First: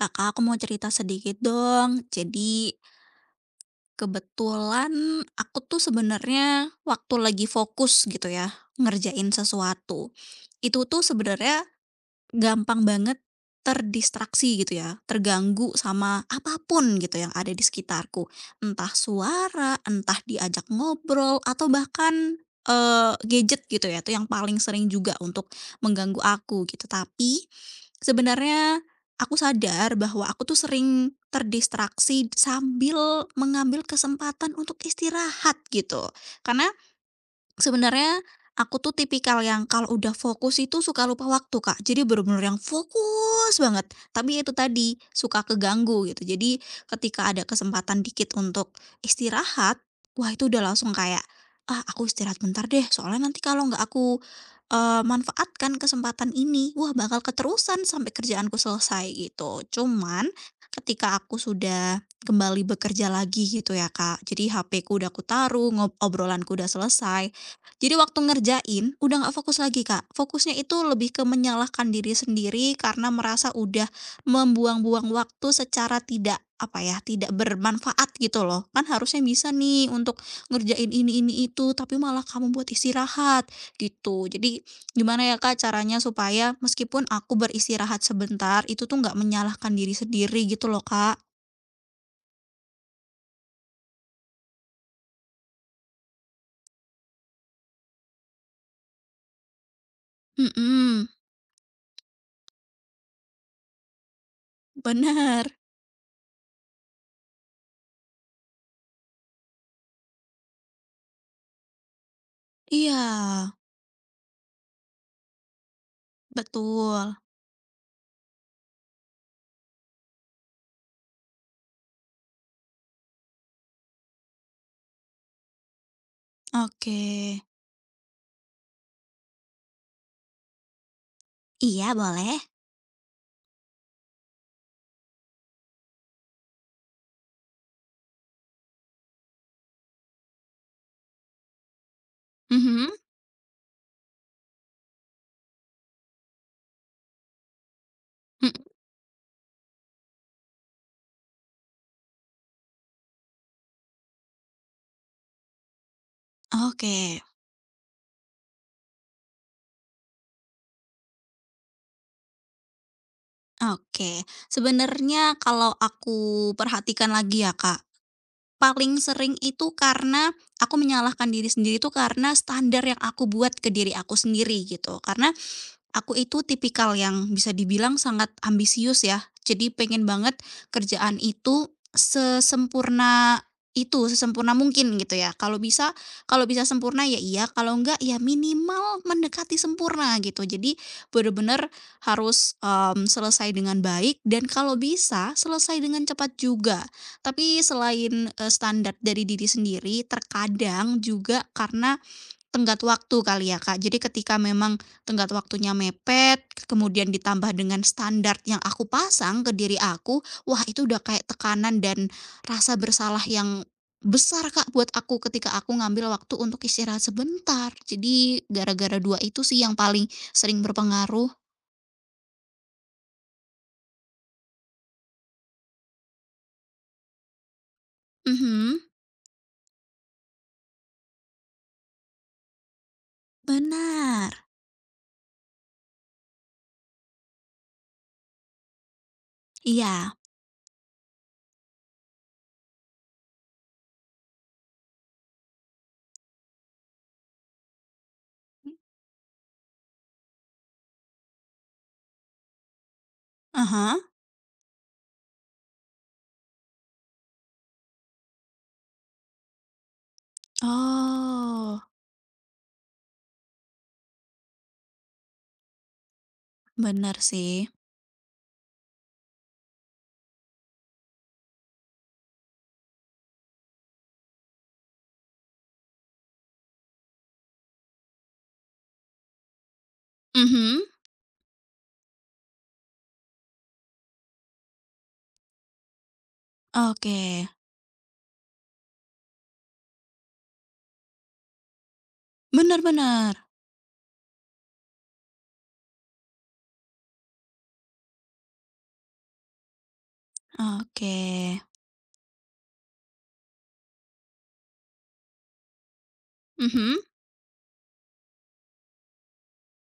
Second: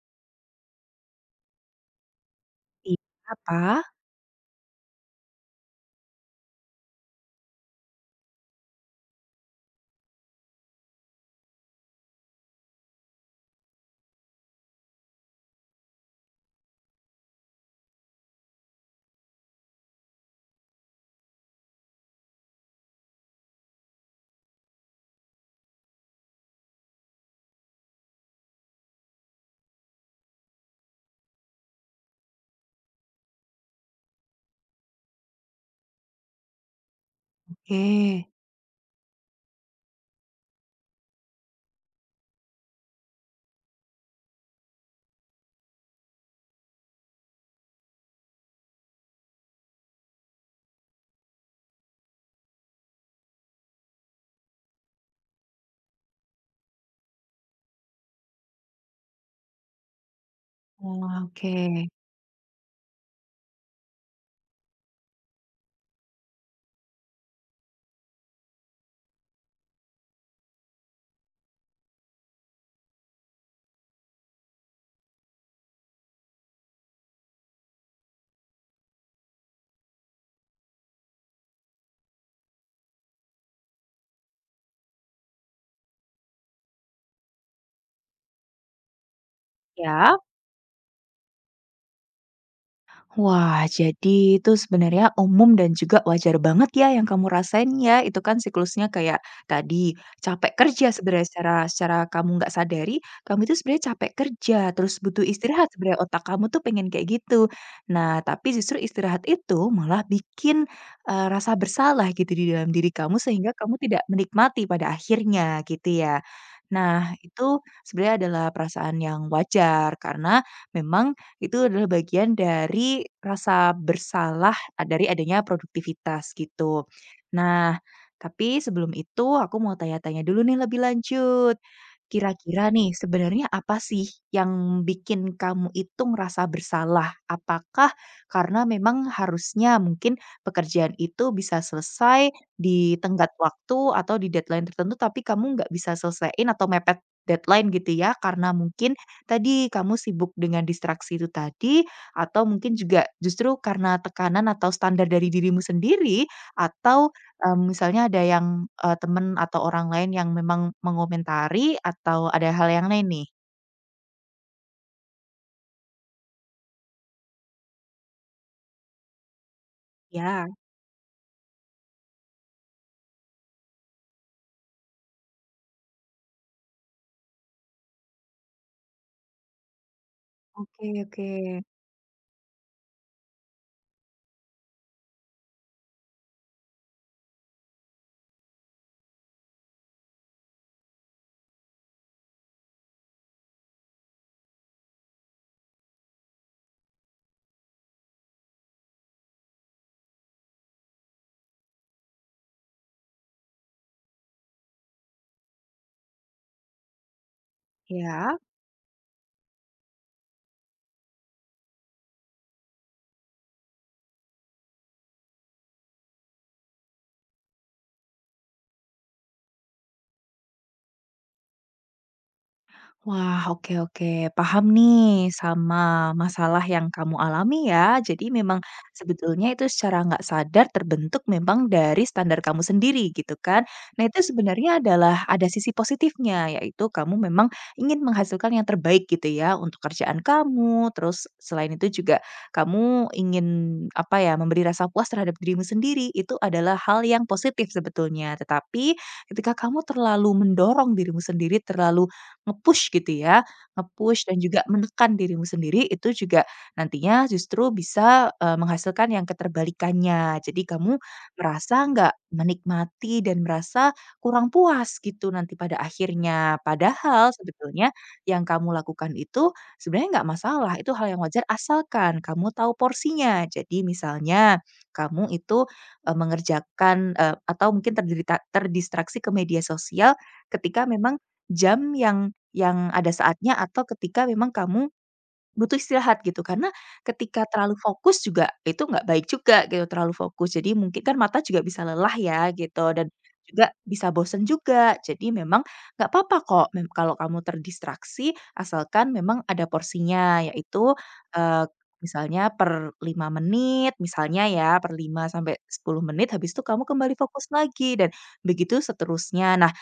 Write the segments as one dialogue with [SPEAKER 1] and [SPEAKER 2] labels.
[SPEAKER 1] Kakak, aku mau cerita sedikit dong. Jadi,
[SPEAKER 2] Iya, apa?
[SPEAKER 1] kebetulan aku tuh sebenarnya waktu lagi fokus gitu ya, ngerjain sesuatu. Itu tuh sebenarnya gampang banget terdistraksi gitu ya, terganggu sama apapun gitu yang ada di sekitarku. Entah suara, entah diajak ngobrol, atau bahkan, gadget gitu ya, itu yang paling sering juga untuk mengganggu aku gitu. Tapi, sebenarnya aku sadar bahwa aku tuh sering terdistraksi sambil mengambil kesempatan untuk istirahat gitu. Karena
[SPEAKER 2] Oke.
[SPEAKER 1] sebenarnya aku tuh tipikal yang kalau udah fokus itu suka lupa waktu, Kak. Jadi bener-bener yang fokus banget, tapi itu tadi, suka keganggu gitu. Jadi ketika ada kesempatan dikit untuk istirahat, wah itu udah langsung kayak, "Ah, aku istirahat bentar deh, soalnya nanti kalau nggak aku, manfaatkan kesempatan ini, wah bakal keterusan sampai kerjaanku selesai," gitu. Cuman
[SPEAKER 2] Oh,
[SPEAKER 1] ketika aku
[SPEAKER 2] oke.
[SPEAKER 1] sudah kembali bekerja lagi gitu ya, Kak, jadi HP-ku udah aku taruh, obrolanku udah selesai, jadi waktu ngerjain, udah nggak fokus lagi, Kak. Fokusnya itu lebih ke menyalahkan diri sendiri karena merasa udah membuang-buang waktu secara tidak, apa ya, tidak bermanfaat gitu loh. Kan harusnya bisa nih untuk ngerjain ini, itu, tapi malah kamu buat istirahat gitu. Jadi gimana ya Kak caranya supaya meskipun aku beristirahat sebentar, itu tuh nggak menyalahkan diri
[SPEAKER 2] Ya?
[SPEAKER 1] sendiri gitu loh, Kak.
[SPEAKER 2] Wah, jadi itu sebenarnya umum dan juga wajar banget ya yang kamu rasain ya. Itu kan siklusnya kayak tadi capek kerja
[SPEAKER 1] Mhm,
[SPEAKER 2] sebenarnya secara secara kamu nggak sadari, kamu itu sebenarnya capek kerja, terus butuh
[SPEAKER 1] bener.
[SPEAKER 2] istirahat sebenarnya otak kamu tuh pengen kayak gitu. Nah, tapi justru istirahat itu malah bikin rasa bersalah gitu di dalam diri
[SPEAKER 1] Iya,
[SPEAKER 2] kamu sehingga kamu tidak menikmati pada akhirnya gitu ya. Nah,
[SPEAKER 1] betul.
[SPEAKER 2] itu sebenarnya adalah perasaan yang wajar karena memang itu adalah bagian dari rasa bersalah dari adanya produktivitas gitu.
[SPEAKER 1] Oke.
[SPEAKER 2] Nah, tapi sebelum itu aku mau tanya-tanya dulu nih lebih lanjut.
[SPEAKER 1] Iya, boleh.
[SPEAKER 2] Kira-kira nih, sebenarnya apa sih yang bikin kamu itu ngerasa bersalah? Apakah karena memang harusnya mungkin pekerjaan itu bisa selesai
[SPEAKER 1] Mhm,
[SPEAKER 2] di tenggat waktu atau di deadline tertentu, tapi kamu nggak bisa selesaiin atau mepet deadline gitu ya, karena
[SPEAKER 1] mhm,
[SPEAKER 2] mungkin tadi kamu sibuk dengan distraksi itu tadi, atau mungkin juga justru karena tekanan atau standar dari dirimu sendiri,
[SPEAKER 1] oke,
[SPEAKER 2] atau misalnya temen atau orang lain yang memang mengomentari atau ada hal yang lain nih?
[SPEAKER 1] oke. Sebenarnya kalau aku perhatikan lagi ya, Kak, paling sering itu karena
[SPEAKER 2] Ya,
[SPEAKER 1] aku menyalahkan diri sendiri itu karena standar yang aku buat ke diri aku sendiri gitu. Karena aku itu tipikal yang bisa dibilang sangat ambisius ya. Jadi pengen banget
[SPEAKER 2] oke
[SPEAKER 1] kerjaan
[SPEAKER 2] oke.
[SPEAKER 1] itu sesempurna mungkin gitu ya. Kalau bisa sempurna ya iya, kalau enggak ya minimal mendekati sempurna gitu. Jadi bener-bener harus, selesai dengan baik dan kalau bisa selesai dengan cepat juga. Tapi selain, standar dari diri sendiri, terkadang juga karena tenggat waktu kali ya, Kak. Jadi ketika memang tenggat waktunya mepet, kemudian ditambah dengan
[SPEAKER 2] Ya.
[SPEAKER 1] standar yang aku pasang ke diri aku, wah itu udah kayak tekanan dan rasa bersalah yang besar, Kak, buat aku ketika aku ngambil waktu untuk istirahat sebentar. Jadi gara-gara dua itu sih yang paling sering berpengaruh.
[SPEAKER 2] Wah, oke oke, paham nih sama masalah yang kamu alami ya. Jadi memang
[SPEAKER 1] Mhm.
[SPEAKER 2] sebetulnya itu secara nggak sadar terbentuk memang dari standar kamu sendiri gitu kan. Nah, itu
[SPEAKER 1] Benar.
[SPEAKER 2] sebenarnya adalah ada sisi positifnya, yaitu kamu memang ingin menghasilkan yang terbaik gitu ya untuk
[SPEAKER 1] Iya.
[SPEAKER 2] kerjaan kamu. Terus selain itu juga kamu ingin apa ya, memberi rasa puas terhadap dirimu sendiri. Itu adalah hal yang positif sebetulnya. Tetapi ketika kamu terlalu mendorong dirimu sendiri, terlalu nge-push gitu ya,
[SPEAKER 1] Ah.
[SPEAKER 2] nge-push dan juga menekan dirimu sendiri itu juga nantinya justru bisa, menghasilkan yang keterbalikannya. Jadi kamu
[SPEAKER 1] Oh,
[SPEAKER 2] merasa nggak menikmati dan merasa kurang puas gitu nanti pada akhirnya.
[SPEAKER 1] benar
[SPEAKER 2] Padahal
[SPEAKER 1] sih.
[SPEAKER 2] sebetulnya yang kamu lakukan itu sebenarnya nggak masalah, itu hal yang wajar asalkan kamu tahu porsinya. Jadi misalnya kamu itu, mengerjakan, atau mungkin terdistraksi ke media sosial ketika
[SPEAKER 1] Mhm.
[SPEAKER 2] memang jam yang ada saatnya atau ketika memang kamu butuh istirahat gitu, karena
[SPEAKER 1] Oke.
[SPEAKER 2] ketika terlalu fokus juga itu nggak baik juga gitu, terlalu fokus. Jadi mungkin kan mata juga bisa lelah ya
[SPEAKER 1] Benar,
[SPEAKER 2] gitu dan
[SPEAKER 1] benar.
[SPEAKER 2] juga bisa bosen juga. Jadi memang nggak apa-apa kok kalau kamu terdistraksi asalkan memang ada porsinya, yaitu,
[SPEAKER 1] Oke.
[SPEAKER 2] eee, misalnya per 5 menit misalnya ya, per 5 sampai 10 menit, habis itu kamu
[SPEAKER 1] Mhm.
[SPEAKER 2] kembali fokus lagi dan begitu seterusnya. Nah,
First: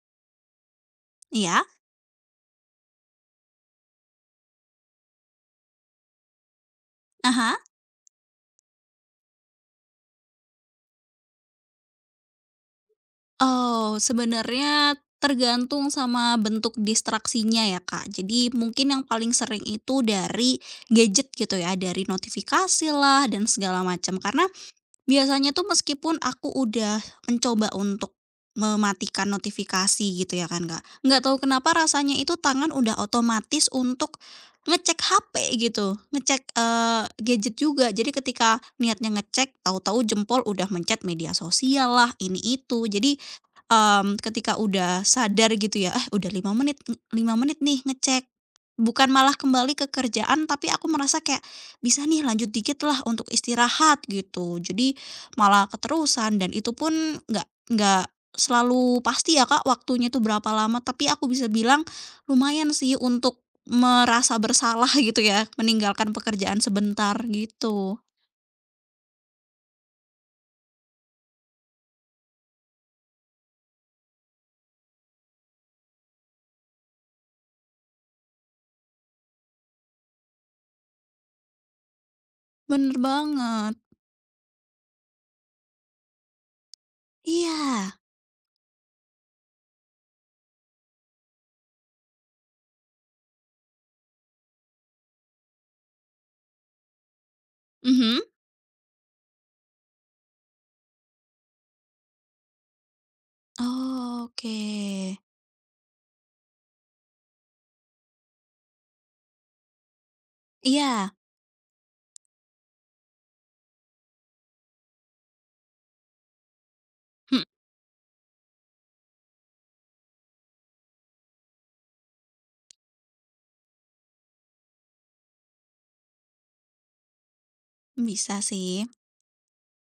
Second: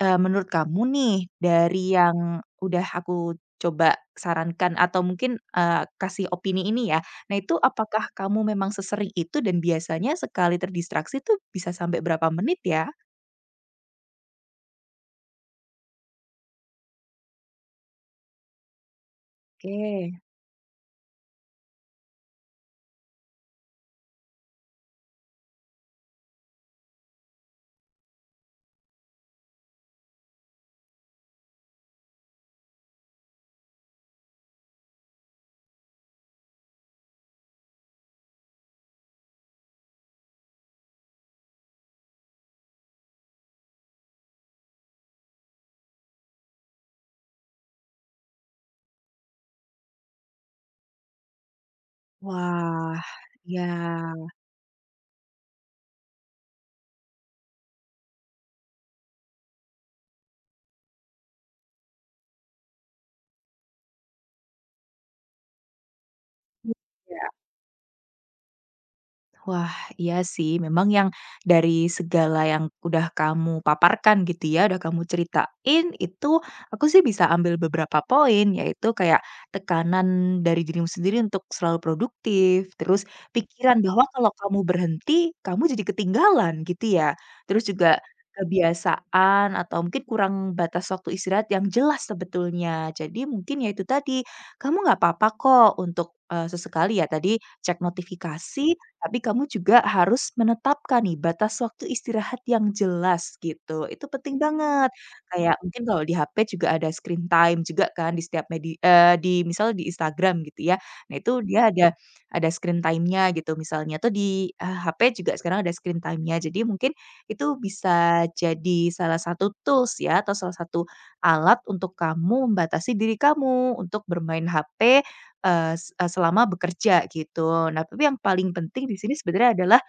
[SPEAKER 2] Menurut kamu nih,
[SPEAKER 1] Iya,
[SPEAKER 2] dari yang udah aku coba sarankan atau mungkin, kasih opini ini ya. Nah itu
[SPEAKER 1] ah.
[SPEAKER 2] apakah kamu memang sesering itu dan biasanya sekali terdistraksi tuh bisa sampai berapa menit ya?
[SPEAKER 1] Oh, sebenarnya tergantung sama bentuk distraksinya ya, Kak. Jadi mungkin yang paling sering itu
[SPEAKER 2] Oke.
[SPEAKER 1] dari gadget gitu ya, dari notifikasi lah dan segala macam. Karena biasanya tuh meskipun aku udah mencoba untuk mematikan notifikasi gitu ya kan Kak, nggak tahu kenapa rasanya itu tangan udah otomatis untuk ngecek HP gitu, ngecek, gadget juga. Jadi ketika niatnya ngecek, tahu-tahu jempol udah mencet media sosial lah, ini itu. Jadi ketika udah sadar gitu ya, "Ah, udah 5 menit ng 5 menit nih ngecek." Bukan malah kembali ke kerjaan, tapi aku merasa kayak, "Bisa nih lanjut dikit
[SPEAKER 2] Wah,
[SPEAKER 1] lah untuk
[SPEAKER 2] ya.
[SPEAKER 1] istirahat," gitu. Jadi malah keterusan dan itu pun nggak selalu pasti ya Kak, waktunya itu berapa lama, tapi aku bisa bilang lumayan sih untuk merasa bersalah gitu ya, meninggalkan pekerjaan sebentar
[SPEAKER 2] Iya.
[SPEAKER 1] gitu.
[SPEAKER 2] Wah, iya sih. Memang yang dari segala yang udah kamu paparkan gitu ya, udah kamu ceritain, itu aku sih bisa ambil beberapa poin, yaitu kayak tekanan dari dirimu sendiri untuk selalu produktif,
[SPEAKER 1] Bener
[SPEAKER 2] terus
[SPEAKER 1] banget.
[SPEAKER 2] pikiran bahwa kalau kamu berhenti, kamu jadi ketinggalan gitu ya. Terus
[SPEAKER 1] Iya.
[SPEAKER 2] juga kebiasaan atau mungkin kurang batas waktu istirahat yang jelas sebetulnya. Jadi mungkin ya itu tadi, kamu nggak apa-apa kok untuk sesekali ya tadi cek
[SPEAKER 1] Mhm.
[SPEAKER 2] notifikasi tapi kamu juga harus menetapkan nih batas waktu istirahat yang jelas gitu, itu penting banget.
[SPEAKER 1] Oke.
[SPEAKER 2] Kayak mungkin kalau di HP juga ada screen time juga kan di setiap media di misal di Instagram gitu ya.
[SPEAKER 1] Iya.
[SPEAKER 2] Nah itu dia ada screen time-nya gitu misalnya, atau di, HP juga sekarang ada screen time-nya. Jadi mungkin itu
[SPEAKER 1] Mhm,
[SPEAKER 2] bisa jadi salah satu tools ya atau salah satu alat untuk kamu membatasi diri kamu untuk bermain HP selama bekerja gitu. Nah, tapi yang
[SPEAKER 1] bisa
[SPEAKER 2] paling
[SPEAKER 1] sih.
[SPEAKER 2] penting di sini sebenarnya adalah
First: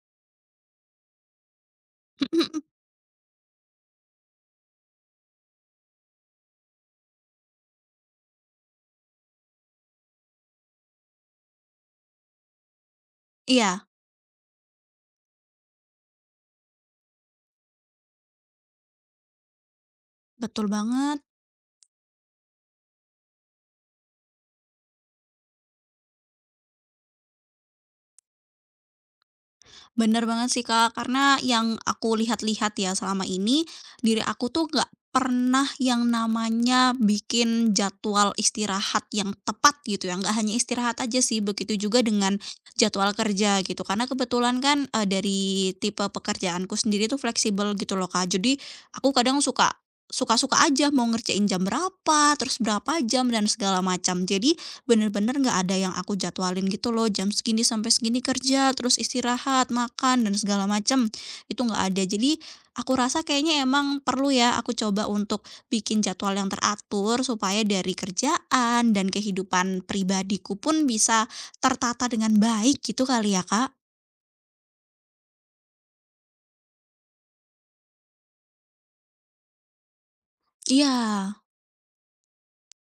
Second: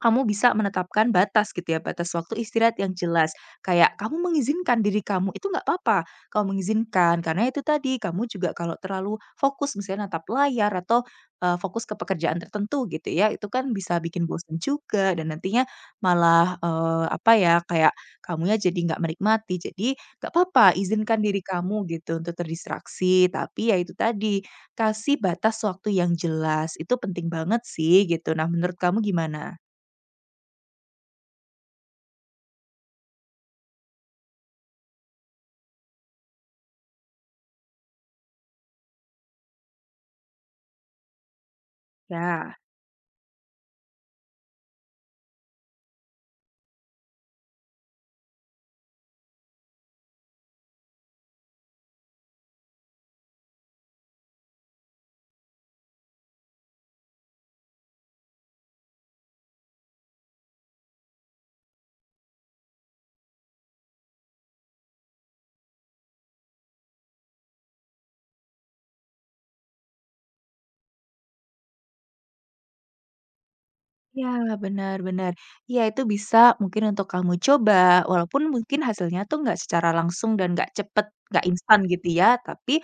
[SPEAKER 2] kamu bisa menetapkan batas gitu ya, batas waktu
[SPEAKER 1] Mhm, mhm.
[SPEAKER 2] istirahat yang jelas. Kayak kamu mengizinkan diri kamu itu nggak apa-apa. Kamu mengizinkan karena itu tadi kamu juga kalau terlalu fokus misalnya natap layar atau fokus ke pekerjaan tertentu gitu ya, itu kan
[SPEAKER 1] Iya,
[SPEAKER 2] bisa bikin bosan juga dan nantinya malah apa ya kayak kamunya jadi nggak menikmati. Jadi nggak
[SPEAKER 1] betul
[SPEAKER 2] apa-apa, izinkan
[SPEAKER 1] banget.
[SPEAKER 2] diri kamu gitu untuk terdistraksi. Tapi ya itu tadi kasih batas waktu yang jelas itu penting banget sih gitu. Nah, menurut kamu gimana?
[SPEAKER 1] Bener banget sih, Kak. Karena yang aku lihat-lihat ya selama ini, diri aku tuh nggak pernah yang namanya bikin jadwal istirahat yang tepat gitu ya, nggak hanya istirahat aja sih, begitu juga dengan
[SPEAKER 2] Ya.
[SPEAKER 1] jadwal kerja gitu. Karena kebetulan kan, dari tipe pekerjaanku sendiri tuh fleksibel gitu loh, Kak. Jadi aku kadang suka-suka aja mau ngerjain jam berapa, terus berapa jam, dan segala macam. Jadi bener-bener nggak ada yang aku jadwalin gitu loh, jam segini sampai segini kerja, terus istirahat, makan, dan segala macem, itu nggak ada. Jadi aku rasa kayaknya emang perlu ya aku coba untuk bikin jadwal yang teratur supaya dari kerjaan dan kehidupan pribadiku pun bisa tertata dengan baik gitu kali ya, Kak?
[SPEAKER 2] Ya, benar benar. Ya itu bisa mungkin untuk kamu coba, walaupun mungkin hasilnya tuh nggak secara langsung dan nggak
[SPEAKER 1] Iya.
[SPEAKER 2] cepet, nggak instan gitu ya, tapi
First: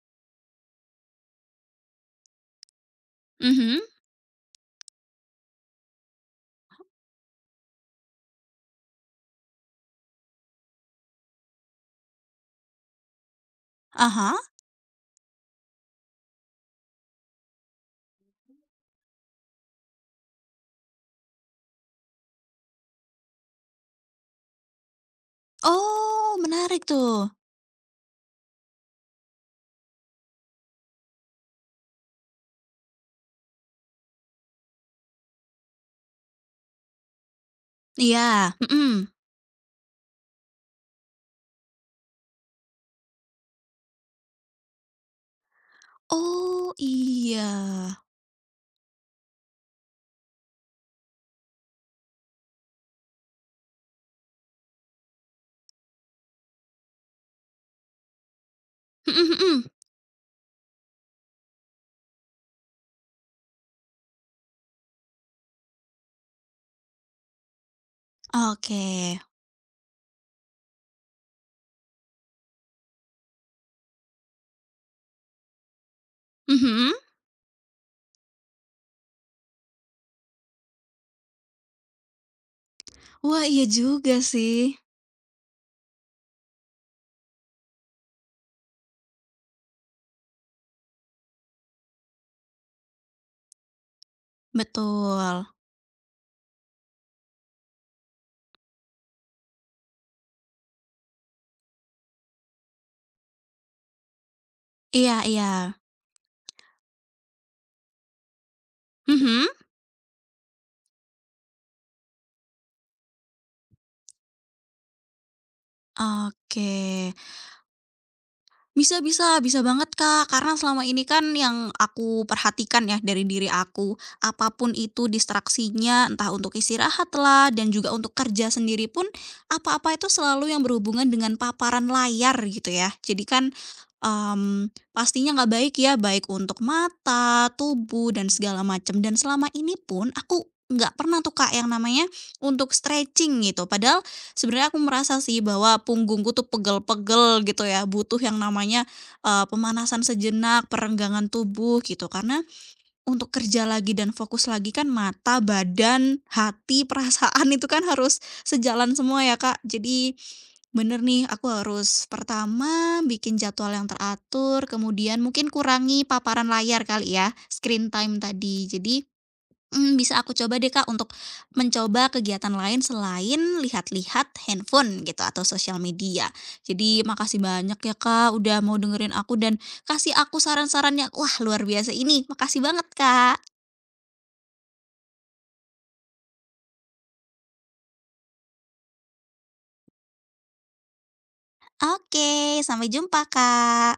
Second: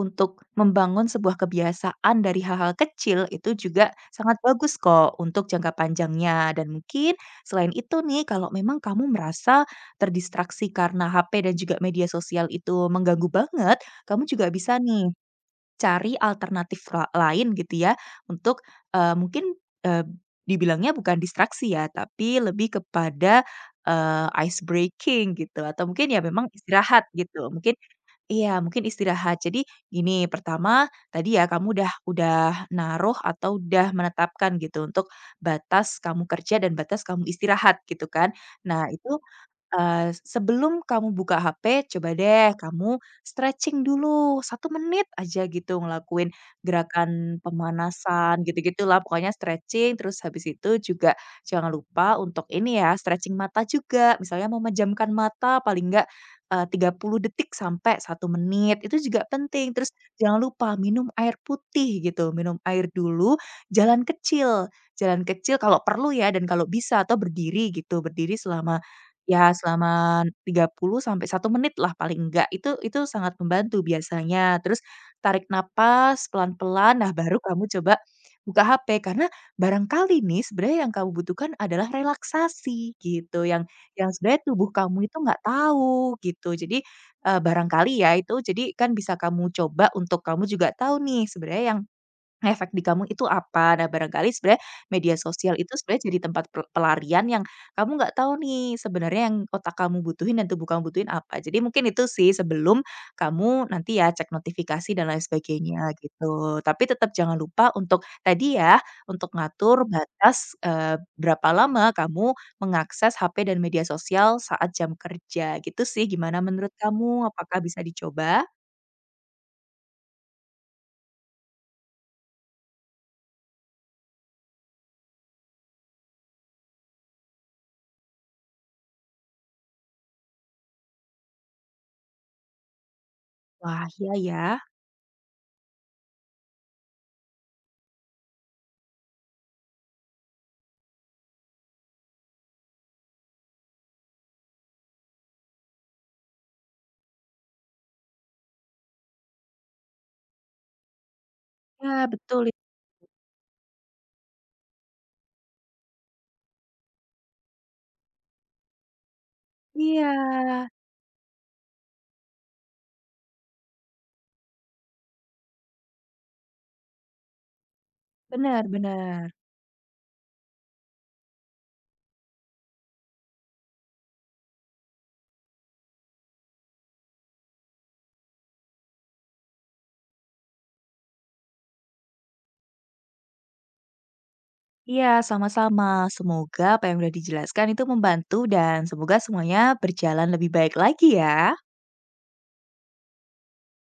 [SPEAKER 2] untuk membangun sebuah kebiasaan dari hal-hal kecil itu
[SPEAKER 1] Mhm.
[SPEAKER 2] juga sangat bagus kok untuk jangka panjangnya. Dan mungkin selain itu nih, kalau memang kamu merasa terdistraksi karena HP dan juga media sosial itu mengganggu banget, kamu
[SPEAKER 1] Ah.
[SPEAKER 2] juga bisa nih cari alternatif lain gitu ya untuk, mungkin, dibilangnya bukan distraksi ya, tapi lebih kepada, ice breaking gitu atau mungkin ya
[SPEAKER 1] Oh,
[SPEAKER 2] memang
[SPEAKER 1] menarik
[SPEAKER 2] istirahat
[SPEAKER 1] tuh.
[SPEAKER 2] gitu. Mungkin iya, mungkin istirahat. Jadi gini, pertama tadi ya kamu udah naruh atau udah menetapkan gitu untuk batas kamu kerja dan batas kamu istirahat gitu kan.
[SPEAKER 1] Iya,
[SPEAKER 2] Nah
[SPEAKER 1] mhm.
[SPEAKER 2] itu sebelum kamu buka HP, coba deh kamu stretching dulu 1 menit aja gitu, ngelakuin
[SPEAKER 1] Oh,
[SPEAKER 2] gerakan
[SPEAKER 1] iya.
[SPEAKER 2] pemanasan gitu-gitulah, pokoknya stretching, terus habis itu juga jangan lupa untuk ini ya, stretching mata juga, misalnya memejamkan mata paling enggak, 30 detik sampai 1 menit, itu juga
[SPEAKER 1] Mhm, mhm.
[SPEAKER 2] penting. Terus jangan lupa minum air putih gitu, minum air dulu, jalan kecil jalan kecil kalau perlu ya dan kalau bisa, atau berdiri gitu, berdiri selama
[SPEAKER 1] Oke.
[SPEAKER 2] Ya selama 30 sampai 1 menit lah paling enggak, itu sangat membantu biasanya. Terus tarik napas
[SPEAKER 1] Mhm?
[SPEAKER 2] pelan-pelan, nah baru kamu coba buka HP. Karena barangkali nih sebenarnya yang kamu butuhkan adalah relaksasi gitu,
[SPEAKER 1] Wah, iya
[SPEAKER 2] yang
[SPEAKER 1] juga
[SPEAKER 2] sebenarnya
[SPEAKER 1] sih,
[SPEAKER 2] tubuh kamu itu nggak tahu gitu. Jadi, barangkali ya itu, jadi kan bisa kamu coba untuk kamu juga tahu nih sebenarnya yang efek di kamu itu apa? Nah, barangkali sebenarnya media
[SPEAKER 1] betul.
[SPEAKER 2] sosial itu sebenarnya jadi tempat pelarian yang kamu nggak tahu nih sebenarnya yang otak kamu butuhin dan tubuh kamu butuhin apa. Jadi mungkin itu sih sebelum kamu nanti ya cek notifikasi dan
[SPEAKER 1] Iya,
[SPEAKER 2] lain
[SPEAKER 1] iya.
[SPEAKER 2] sebagainya gitu. Tapi tetap jangan lupa untuk tadi ya, untuk
[SPEAKER 1] Mhm?
[SPEAKER 2] ngatur batas, berapa lama kamu mengakses HP dan media sosial saat jam kerja gitu sih. Gimana
[SPEAKER 1] Oke.
[SPEAKER 2] menurut kamu? Apakah bisa dicoba?
[SPEAKER 1] Bisa, bisa, bisa banget, Kak, karena selama ini kan yang aku perhatikan ya dari diri aku, apapun itu distraksinya, entah untuk istirahat lah dan juga untuk kerja sendiri pun, apa-apa itu selalu yang berhubungan dengan paparan layar gitu ya. Jadi kan
[SPEAKER 2] Wah, iya ya.
[SPEAKER 1] Pastinya nggak baik ya, baik untuk mata, tubuh, dan segala macam. Dan selama ini pun aku nggak pernah tuh, Kak, yang namanya untuk stretching gitu. Padahal sebenarnya aku merasa sih bahwa punggungku tuh pegel-pegel gitu ya, butuh yang namanya, pemanasan sejenak, perenggangan tubuh
[SPEAKER 2] Ya
[SPEAKER 1] gitu. Karena
[SPEAKER 2] betul,
[SPEAKER 1] untuk kerja lagi dan fokus lagi kan mata, badan, hati, perasaan itu kan harus sejalan semua ya, Kak. Jadi
[SPEAKER 2] iya.
[SPEAKER 1] bener nih aku harus pertama bikin jadwal yang teratur, kemudian mungkin kurangi paparan layar kali ya, screen time tadi.
[SPEAKER 2] Benar
[SPEAKER 1] Jadi
[SPEAKER 2] benar.
[SPEAKER 1] Bisa aku coba deh, Kak, untuk mencoba kegiatan lain selain lihat-lihat handphone gitu atau sosial media. Jadi makasih banyak ya, Kak, udah mau dengerin aku dan kasih aku saran-sarannya. Wah, luar biasa ini, makasih banget, Kak.
[SPEAKER 2] Iya, sama-sama. Semoga apa yang sudah dijelaskan itu membantu dan semoga semuanya berjalan lebih baik lagi ya.
[SPEAKER 1] Oke, sampai jumpa, Kak.